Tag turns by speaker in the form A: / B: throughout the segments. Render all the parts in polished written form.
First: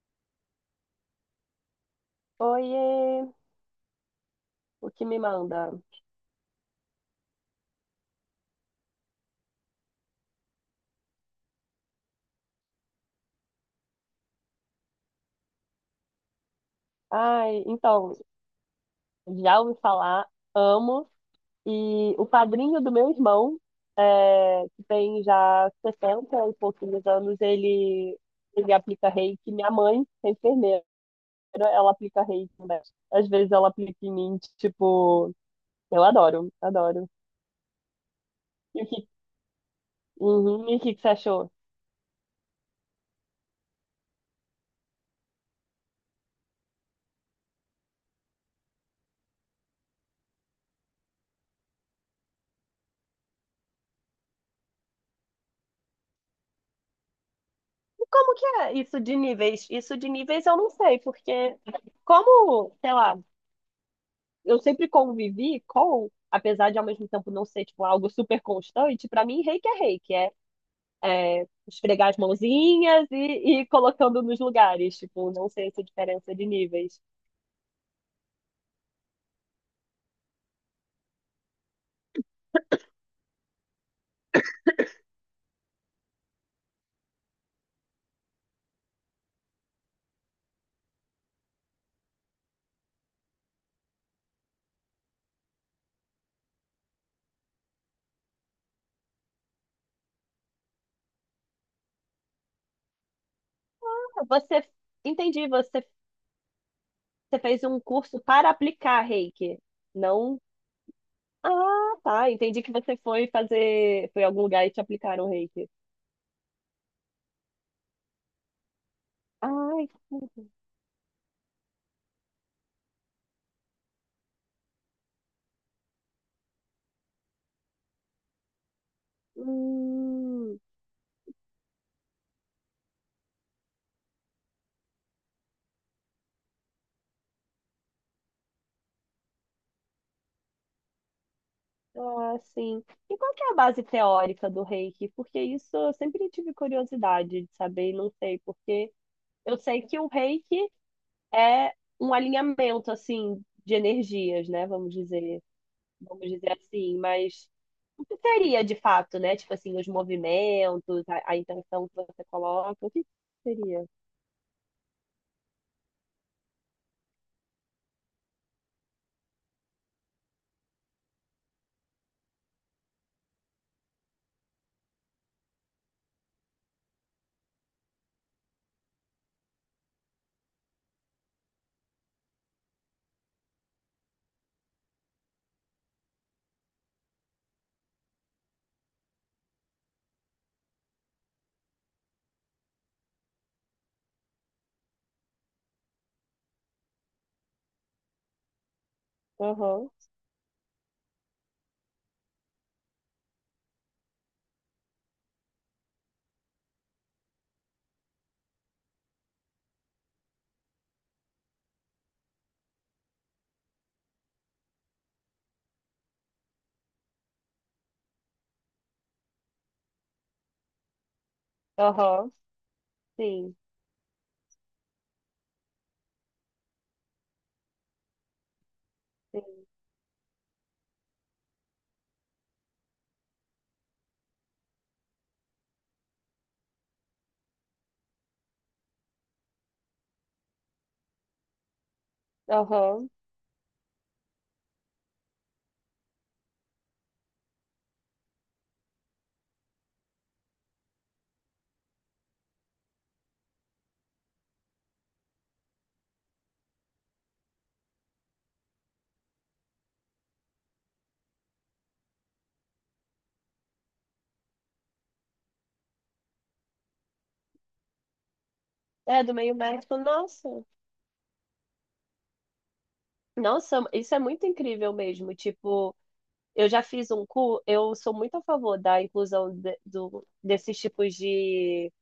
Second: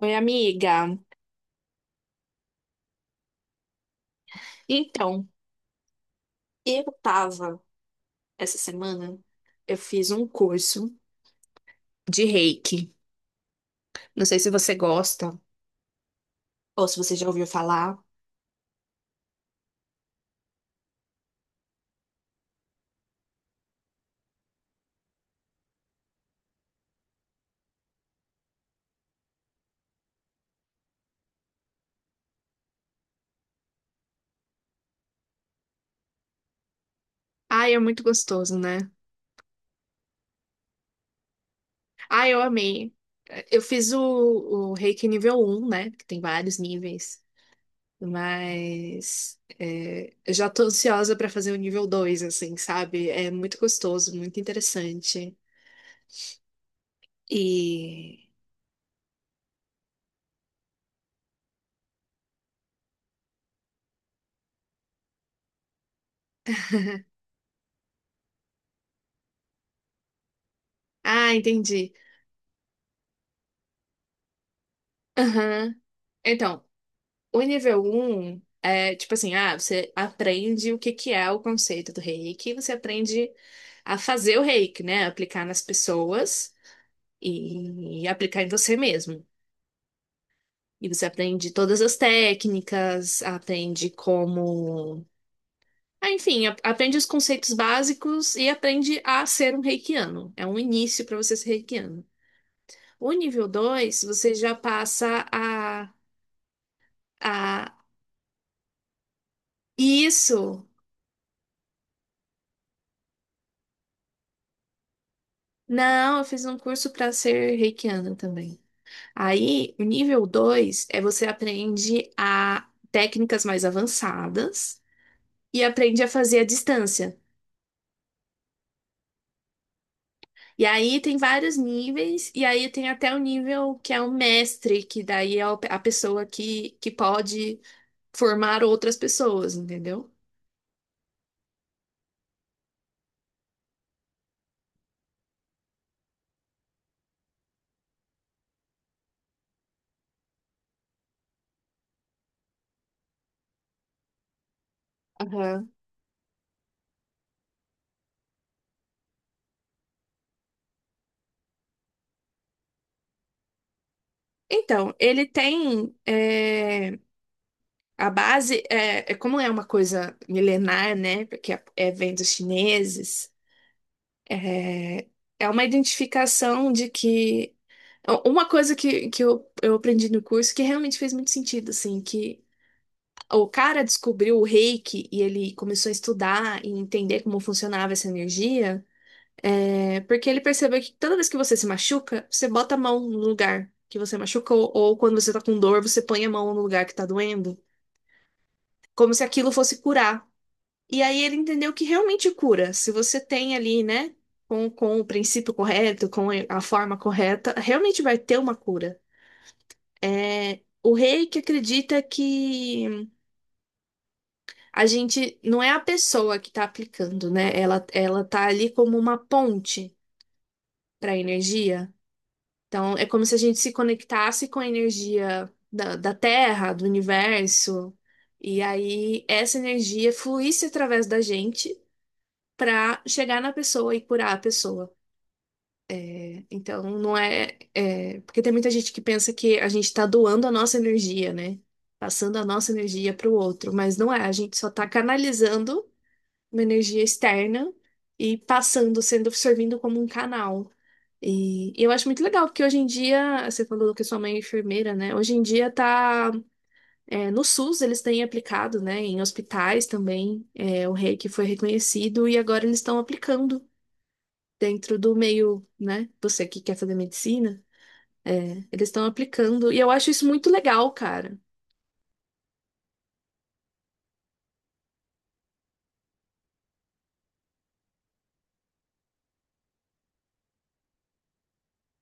A: Oi, amiga.
B: Oiê, o que me
A: Então,
B: manda?
A: eu tava essa semana, eu fiz um curso de reiki. Não sei se você gosta ou se você já ouviu
B: Ai,
A: falar.
B: então, já ouvi falar, amo. E o padrinho do meu irmão, que tem já 60 e pouquinhos anos, ele aplica reiki. Minha mãe, que é enfermeira, ela aplica reiki, né? Às vezes ela aplica em mim, tipo, eu adoro, adoro.
A: Ai, é muito gostoso,
B: E o
A: né?
B: que, uhum, e o que que você achou?
A: Ai, eu amei. Eu fiz o reiki nível um, né? Que tem vários níveis. Mas eu já tô ansiosa pra fazer o nível dois, assim, sabe? É muito gostoso, muito interessante.
B: E
A: E.
B: como que é isso de níveis? Isso de níveis eu não sei, porque como, sei lá, eu sempre convivi com, apesar de ao mesmo tempo não ser tipo algo super constante, pra mim reiki é reiki,
A: Ah,
B: é
A: entendi.
B: esfregar as mãozinhas e ir colocando nos lugares, tipo, não sei
A: Aham.
B: essa diferença de
A: Então,
B: níveis.
A: o nível um é tipo assim, ah, você aprende o que que é o conceito do reiki, você aprende a fazer o reiki, né? Aplicar nas pessoas aplicar em você mesmo. E você aprende todas as técnicas, aprende como. Ah, enfim, aprende os conceitos básicos e aprende a ser um reikiano. É um início para você ser reikiano. O nível 2
B: Ah,
A: você já
B: Você,
A: passa
B: entendi, você, você fez
A: a...
B: um curso para aplicar reiki, não...
A: Isso!
B: Ah, tá, entendi que você foi fazer, foi em algum lugar e te aplicaram reiki.
A: Não, eu fiz um curso para ser reikiana também. Aí, o
B: Ai,
A: nível 2 é você aprende a técnicas mais avançadas e aprende a fazer à distância.
B: hum.
A: E aí tem vários níveis, e aí tem até o nível que é o mestre, que daí é a pessoa que pode formar outras pessoas, entendeu?
B: Ah, sim. E qual que é a base teórica do Reiki? Porque isso eu sempre tive curiosidade de saber e não sei, porque eu sei que o Reiki é um alinhamento, assim, de energias, né? Vamos dizer,
A: Aham.
B: vamos dizer assim, mas o que seria de fato, né? Tipo assim, os movimentos, a intenção que você coloca, o que seria?
A: Então, ele tem a base, é como é uma coisa milenar, né? Porque é vem dos chineses. É, é uma identificação de que. Uma coisa que eu aprendi no curso que realmente fez muito sentido, assim, que o cara descobriu o reiki e ele começou a estudar e entender como funcionava essa energia, porque ele percebeu que toda vez que você se machuca, você bota a mão no lugar que você machucou, ou quando você tá com dor, você põe a mão no lugar que tá doendo, como se aquilo fosse
B: Aham,
A: curar. E aí ele entendeu que realmente cura. Se você tem ali, né, com o princípio correto, com a forma correta, realmente vai ter uma cura. É o rei que acredita que a gente não é a pessoa que está aplicando, né? Ela tá ali como uma ponte para a energia.
B: aham,
A: Então é como se a
B: sim,
A: gente se conectasse com a energia da Terra, do universo, e aí essa
B: sim,
A: energia fluísse através da gente para chegar na pessoa e curar a pessoa. Então, não é, é- porque tem muita gente que pensa que a gente está doando a nossa energia, né? Passando a nossa
B: aham.
A: energia para o outro, mas não é. A gente só está canalizando uma energia externa e passando, sendo, servindo como um canal. E eu acho muito legal, porque hoje em dia, você falou que sua mãe é enfermeira, né? Hoje em dia tá, é, no SUS eles têm aplicado, né? Em hospitais também, é, o reiki foi reconhecido e agora eles estão aplicando dentro do meio, né? Você que quer fazer medicina. É, eles estão
B: É, do meio
A: aplicando. E eu
B: médico,
A: acho isso
B: nossa.
A: muito legal, cara.
B: Nossa, isso é muito incrível mesmo, tipo... Eu já fiz um curso, eu sou muito a favor da inclusão de- do, desses tipos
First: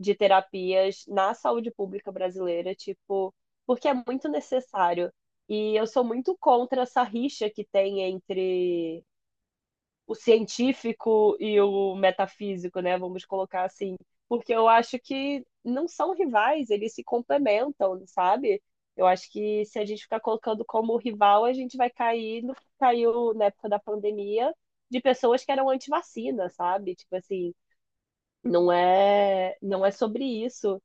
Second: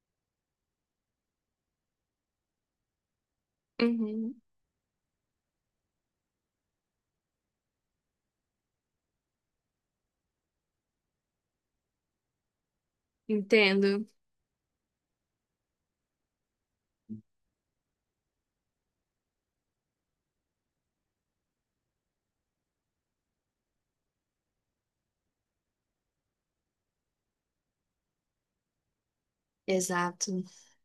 B: de terapias na saúde pública brasileira, tipo, porque é muito
A: Uhum,
B: necessário. E eu sou muito contra essa rixa que tem entre o científico e o metafísico, né? Vamos colocar assim,
A: entendo.
B: porque eu acho que não são rivais, eles se complementam, sabe? Eu acho que se a gente ficar colocando como rival, a gente vai cair no que caiu na época da pandemia de pessoas que eram anti-vacina, sabe? Tipo assim, não é sobre
A: Exato.
B: isso,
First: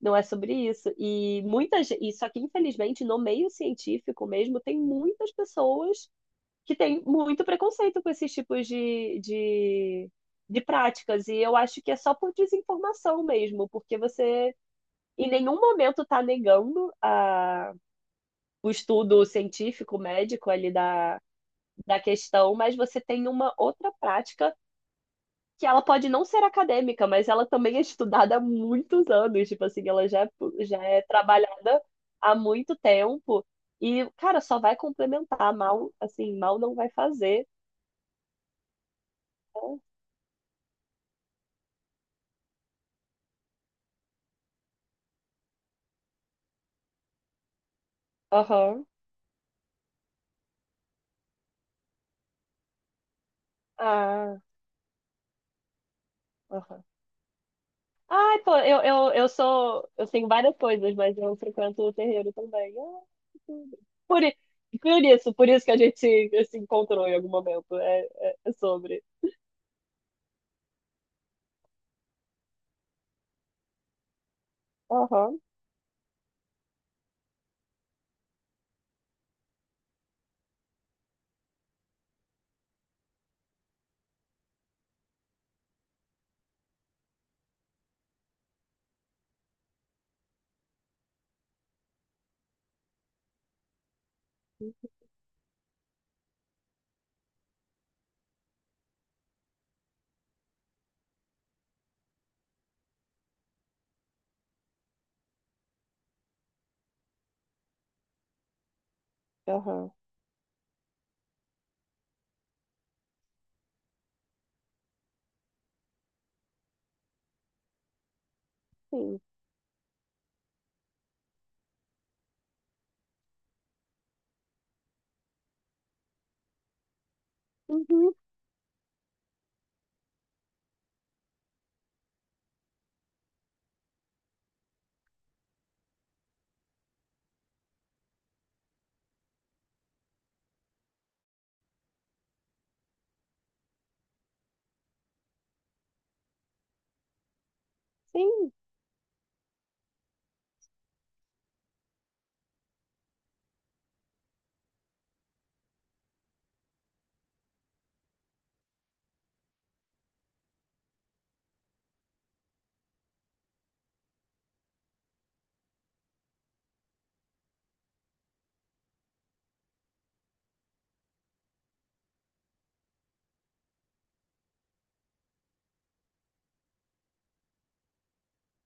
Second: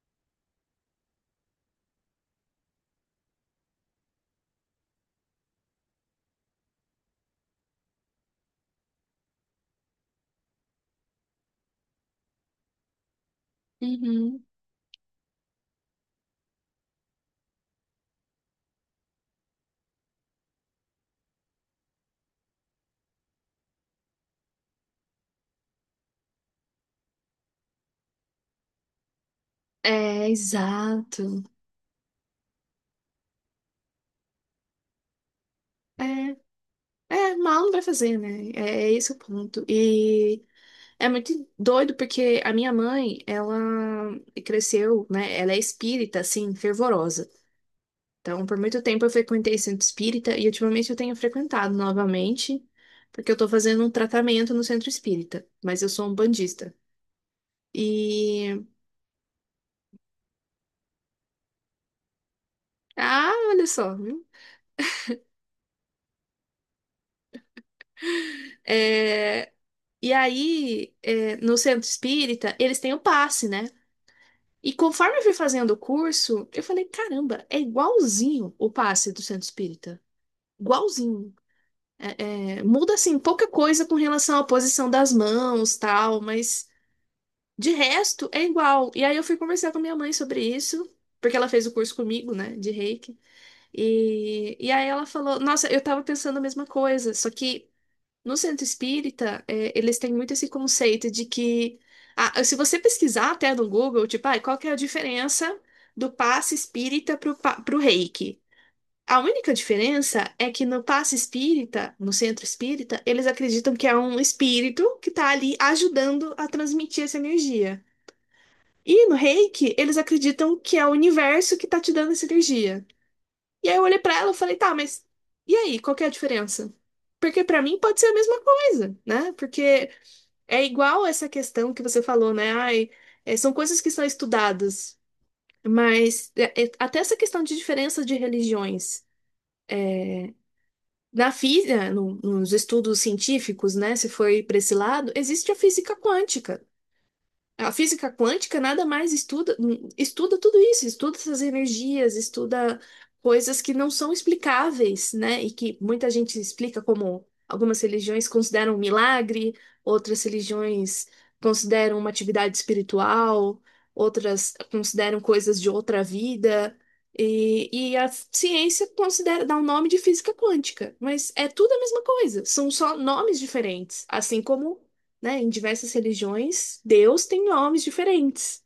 B: não é sobre isso. E muitas, e só que infelizmente no meio científico mesmo tem muitas pessoas que tem muito preconceito com esses tipos de práticas. E eu acho que é só por desinformação mesmo, porque
A: Uhum.
B: você em nenhum momento está negando a, o estudo científico, médico ali da questão, mas você tem uma outra prática que ela pode não ser acadêmica, mas ela também é estudada há muitos anos, tipo assim, ela
A: É,
B: já é
A: exato.
B: trabalhada há muito tempo e, cara, só vai complementar, mal,
A: É,
B: assim, mal não vai
A: é,
B: fazer.
A: mal não vai fazer, né? É, é esse o ponto. E é muito doido porque a minha mãe, ela cresceu, né? Ela é espírita, assim, fervorosa. Então, por muito
B: Aham.
A: tempo eu frequentei centro espírita e ultimamente eu tenho frequentado novamente, porque eu tô fazendo um
B: Ah,
A: tratamento no centro espírita, mas eu sou um bandista.
B: aham. Ai, pô, eu sou. Eu tenho várias coisas, mas eu frequento o terreiro também. Ah,
A: Ah,
B: que
A: olha
B: tudo.
A: só,
B: Por,
A: viu?
B: i- por isso que a gente se encontrou em algum momento. É sobre.
A: É, e aí, é, no centro espírita, eles têm o passe, né? E conforme eu fui
B: Aham,
A: fazendo o curso, eu falei, caramba, é igualzinho o passe do centro espírita. Igualzinho. Muda, assim, pouca coisa com relação à posição das mãos, tal, mas de resto é igual. E aí eu fui conversar com minha mãe sobre isso, porque ela fez o curso comigo, né, de Reiki. E aí ela falou, nossa, eu tava pensando a mesma coisa, só que. No centro espírita, é, eles têm muito esse conceito de que, se você pesquisar até no Google, tipo, ah, qual que é a diferença do passe espírita pro, pro reiki? A única
B: aham,
A: diferença é que no passe espírita, no centro espírita, eles acreditam que é um espírito que está ali ajudando a transmitir essa energia. E no
B: sim.
A: reiki, eles acreditam que é o universo que está te dando essa energia. E aí eu olhei para ela e falei, tá, mas e aí, qual que é a diferença? Porque para mim pode ser a
B: Uhum,
A: mesma coisa, né? Porque é igual essa questão que você falou, né? Ai, é, são coisas que são estudadas, mas até essa questão de diferença de religiões. Na física, nos estudos científicos, né? Se foi para esse lado, existe a física quântica. A física
B: sim.
A: quântica nada mais estuda, estuda tudo isso, estuda essas energias, estuda coisas que não são explicáveis, né? E que muita gente explica como algumas religiões consideram um milagre, outras religiões consideram uma atividade espiritual, outras consideram coisas de outra vida. E a ciência considera, dá o nome de física quântica, mas é tudo a mesma coisa, são só nomes diferentes, assim como, né, em diversas religiões, Deus tem nomes diferentes,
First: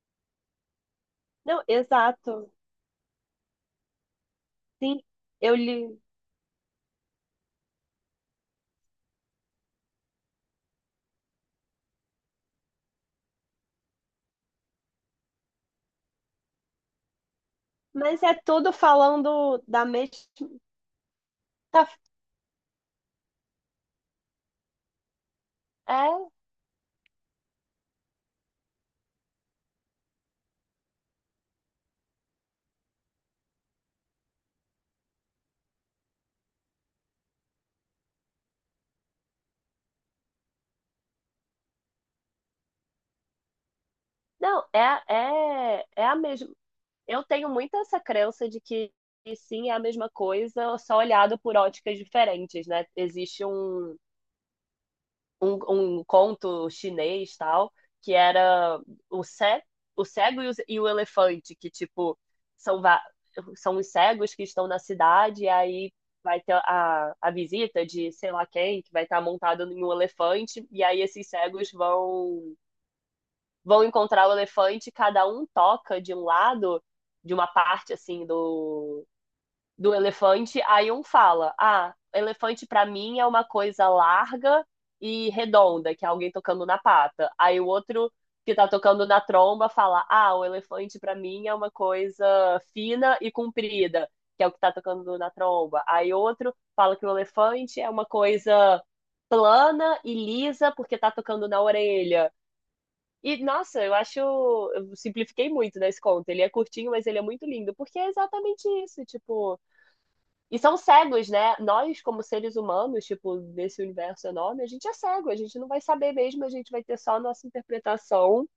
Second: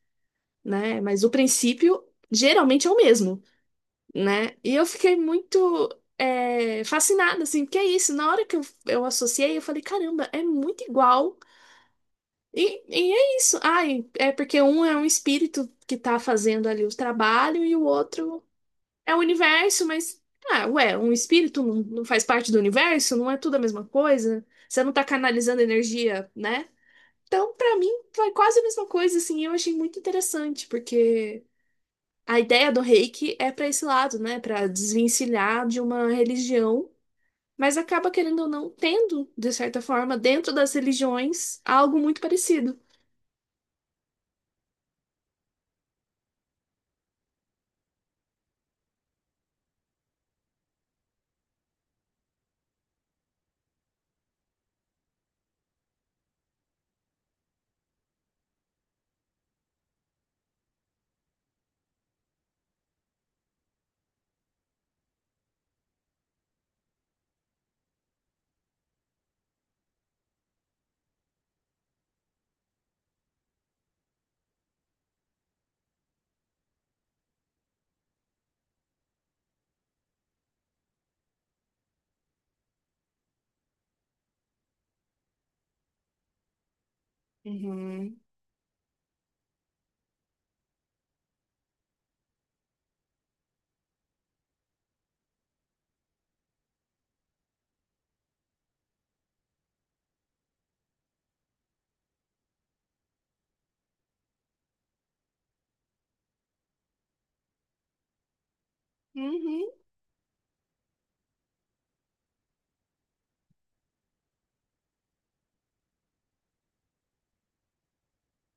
A: né? Mas o
B: Não,
A: princípio
B: exato.
A: geralmente é o mesmo, né? E eu
B: Sim,
A: fiquei
B: eu
A: muito
B: li.
A: fascinada, assim, porque é isso. Na hora que eu associei, eu falei, caramba, é muito igual. E é isso. Ai, é porque um é um espírito que tá fazendo ali o trabalho e o
B: Mas é
A: outro
B: tudo
A: é o
B: falando
A: universo,
B: da mesma.
A: mas. Ah, ué, um espírito
B: Tá-
A: não faz parte do universo? Não é tudo a mesma coisa? Você não tá canalizando
B: É,
A: energia, né? Então, pra mim, foi quase a mesma coisa, assim, eu achei muito interessante, porque a ideia do Reiki é pra esse lado, né, pra desvencilhar de uma religião, mas acaba querendo ou não tendo, de certa forma, dentro das religiões, algo muito parecido.
B: não, é, é, é a mesma. Eu tenho muito essa crença de que sim, é a mesma coisa, só olhado por óticas diferentes, né? Existe um conto chinês, tal, que era o, ce, o cego e o elefante, que, tipo, são, va- são os cegos que estão na cidade, e aí vai ter a visita de sei lá quem, que vai estar montado em um elefante, e aí esses cegos vão encontrar o elefante, cada um toca de um lado, de uma parte, assim, do do elefante, aí um fala: "Ah, elefante pra mim é uma coisa larga e redonda, que é alguém tocando na pata". Aí o outro
A: Uhum.
B: que tá tocando na tromba fala: "Ah, o elefante pra mim é uma coisa fina e comprida", que é o que tá tocando na tromba. Aí outro fala que o elefante é uma coisa plana e lisa porque tá tocando na orelha. E, nossa, eu acho. Eu simplifiquei muito nesse conto. Ele é curtinho, mas ele é muito lindo, porque é exatamente isso. Tipo,
A: Uhum.
B: e são cegos, né? Nós, como seres humanos, tipo, nesse universo enorme, a gente é cego, a gente não vai saber mesmo, a gente vai ter só a nossa interpretação.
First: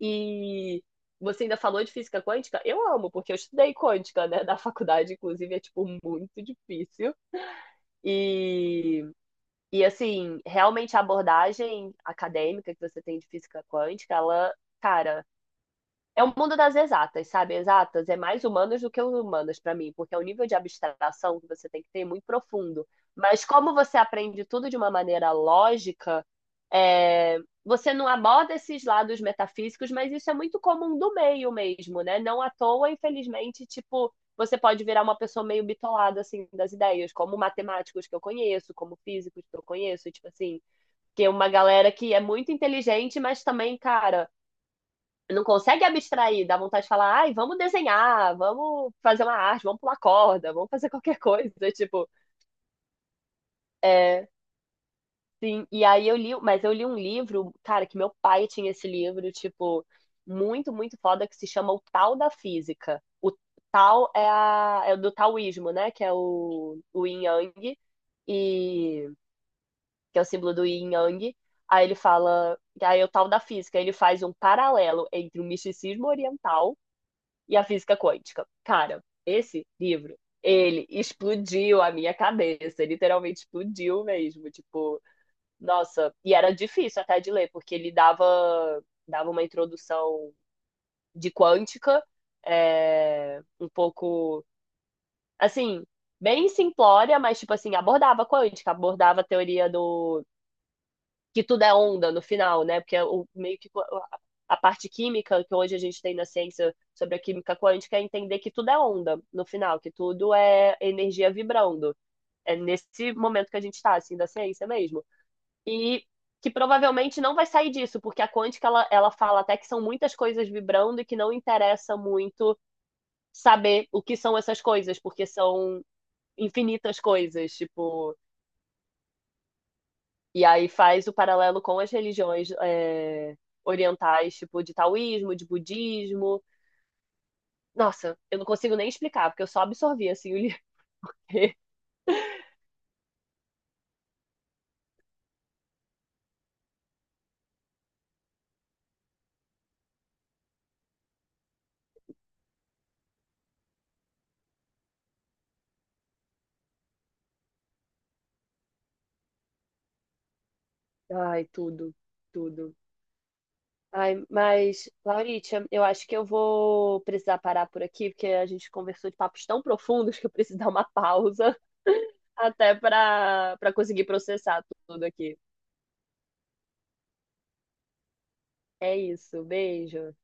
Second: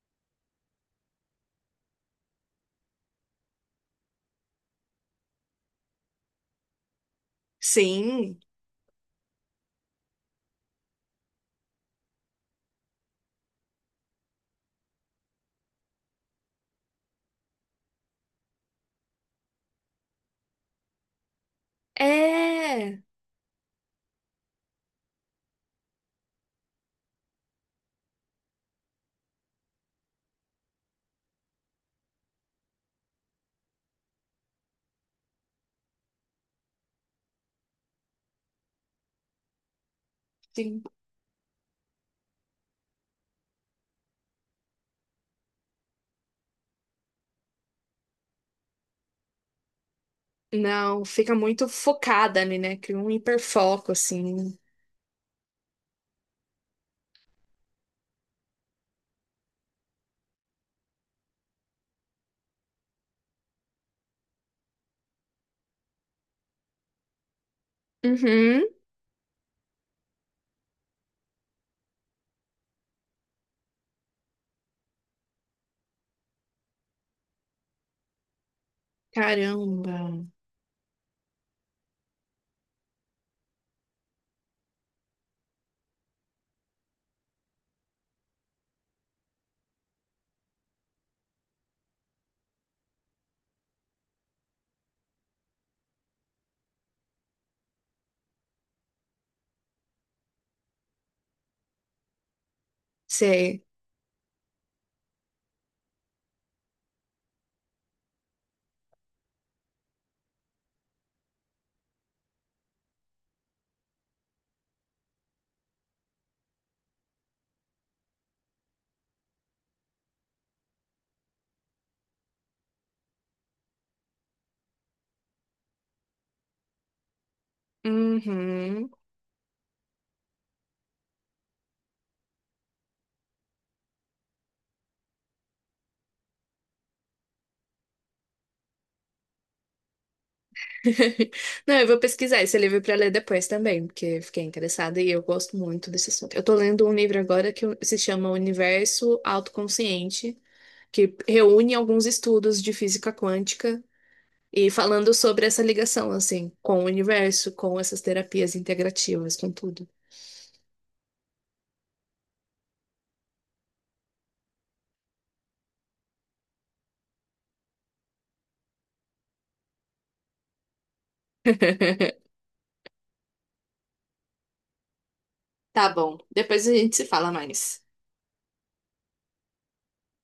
B: E você ainda falou de física quântica? Eu amo, porque eu estudei quântica, né, da faculdade, inclusive, é, tipo, muito difícil.
A: Sim,
B: E, e assim, realmente a abordagem acadêmica que você tem de física quântica, ela, cara, é o mundo das exatas, sabe? Exatas é mais humanas do que humanas para mim, porque é um nível de abstração que você tem que ter muito profundo.
A: é,
B: Mas como você aprende tudo de uma maneira lógica, é, você não aborda esses lados metafísicos, mas isso é muito comum do meio mesmo, né? Não à toa, infelizmente, tipo, você pode virar uma pessoa meio bitolada, assim, das ideias, como matemáticos que eu conheço, como físicos que eu conheço, tipo assim,
A: sim.
B: que é uma galera que é muito inteligente, mas também, cara, não consegue abstrair, dá vontade de falar, ai, vamos desenhar, vamos fazer uma arte, vamos pular corda, vamos fazer
A: Não,
B: qualquer
A: fica
B: coisa,
A: muito
B: tipo,
A: focada ali, né? Cria um hiperfoco,
B: é,
A: assim.
B: sim, e aí eu li, mas eu li um livro, cara, que meu pai tinha esse livro, tipo, muito, muito foda, que se chama O Tal da Física. O Tal é do taoísmo, né, que é o Yin Yang,
A: Uhum.
B: e, que é o símbolo do Yin Yang, aí ele fala, aí é o Tal da Física, ele faz um paralelo entre o misticismo oriental e a física quântica. Cara, esse
A: Caramba.
B: livro, ele explodiu a minha cabeça, literalmente explodiu mesmo, tipo, nossa, e era difícil até de ler, porque ele dava uma introdução de quântica, é, um pouco, assim, bem simplória, mas, tipo assim, abordava quântica, abordava a teoria do, que tudo é onda no final, né? Porque é o, meio
A: Sei.
B: que a parte química que hoje a gente tem na ciência sobre a química quântica é entender que tudo é onda no final, que tudo é energia vibrando. É nesse momento que a gente está, assim, da ciência mesmo. E que provavelmente não vai sair disso, porque a quântica ela fala até que são muitas coisas vibrando e que não interessa muito saber o que são essas coisas, porque são infinitas coisas, tipo,
A: Uhum.
B: e aí faz o paralelo com as religiões é, orientais, tipo de taoísmo, de budismo. Nossa, eu não consigo nem explicar, porque eu só absorvi assim o livro.
A: Não, eu vou pesquisar esse livro para ler depois também, porque fiquei interessada e eu gosto muito desse assunto. Eu tô lendo um livro agora que se chama Universo Autoconsciente, que reúne alguns estudos de física quântica e falando sobre essa ligação, assim, com o universo, com essas terapias integrativas, com tudo.
B: Ai, tudo, tudo. Ai, mas, Lauritia, eu acho que eu vou precisar parar por aqui, porque a gente conversou de papos tão profundos que eu preciso dar uma pausa até para conseguir processar tudo aqui.
A: Tá bom, depois a gente se fala mais.
B: É isso, beijo.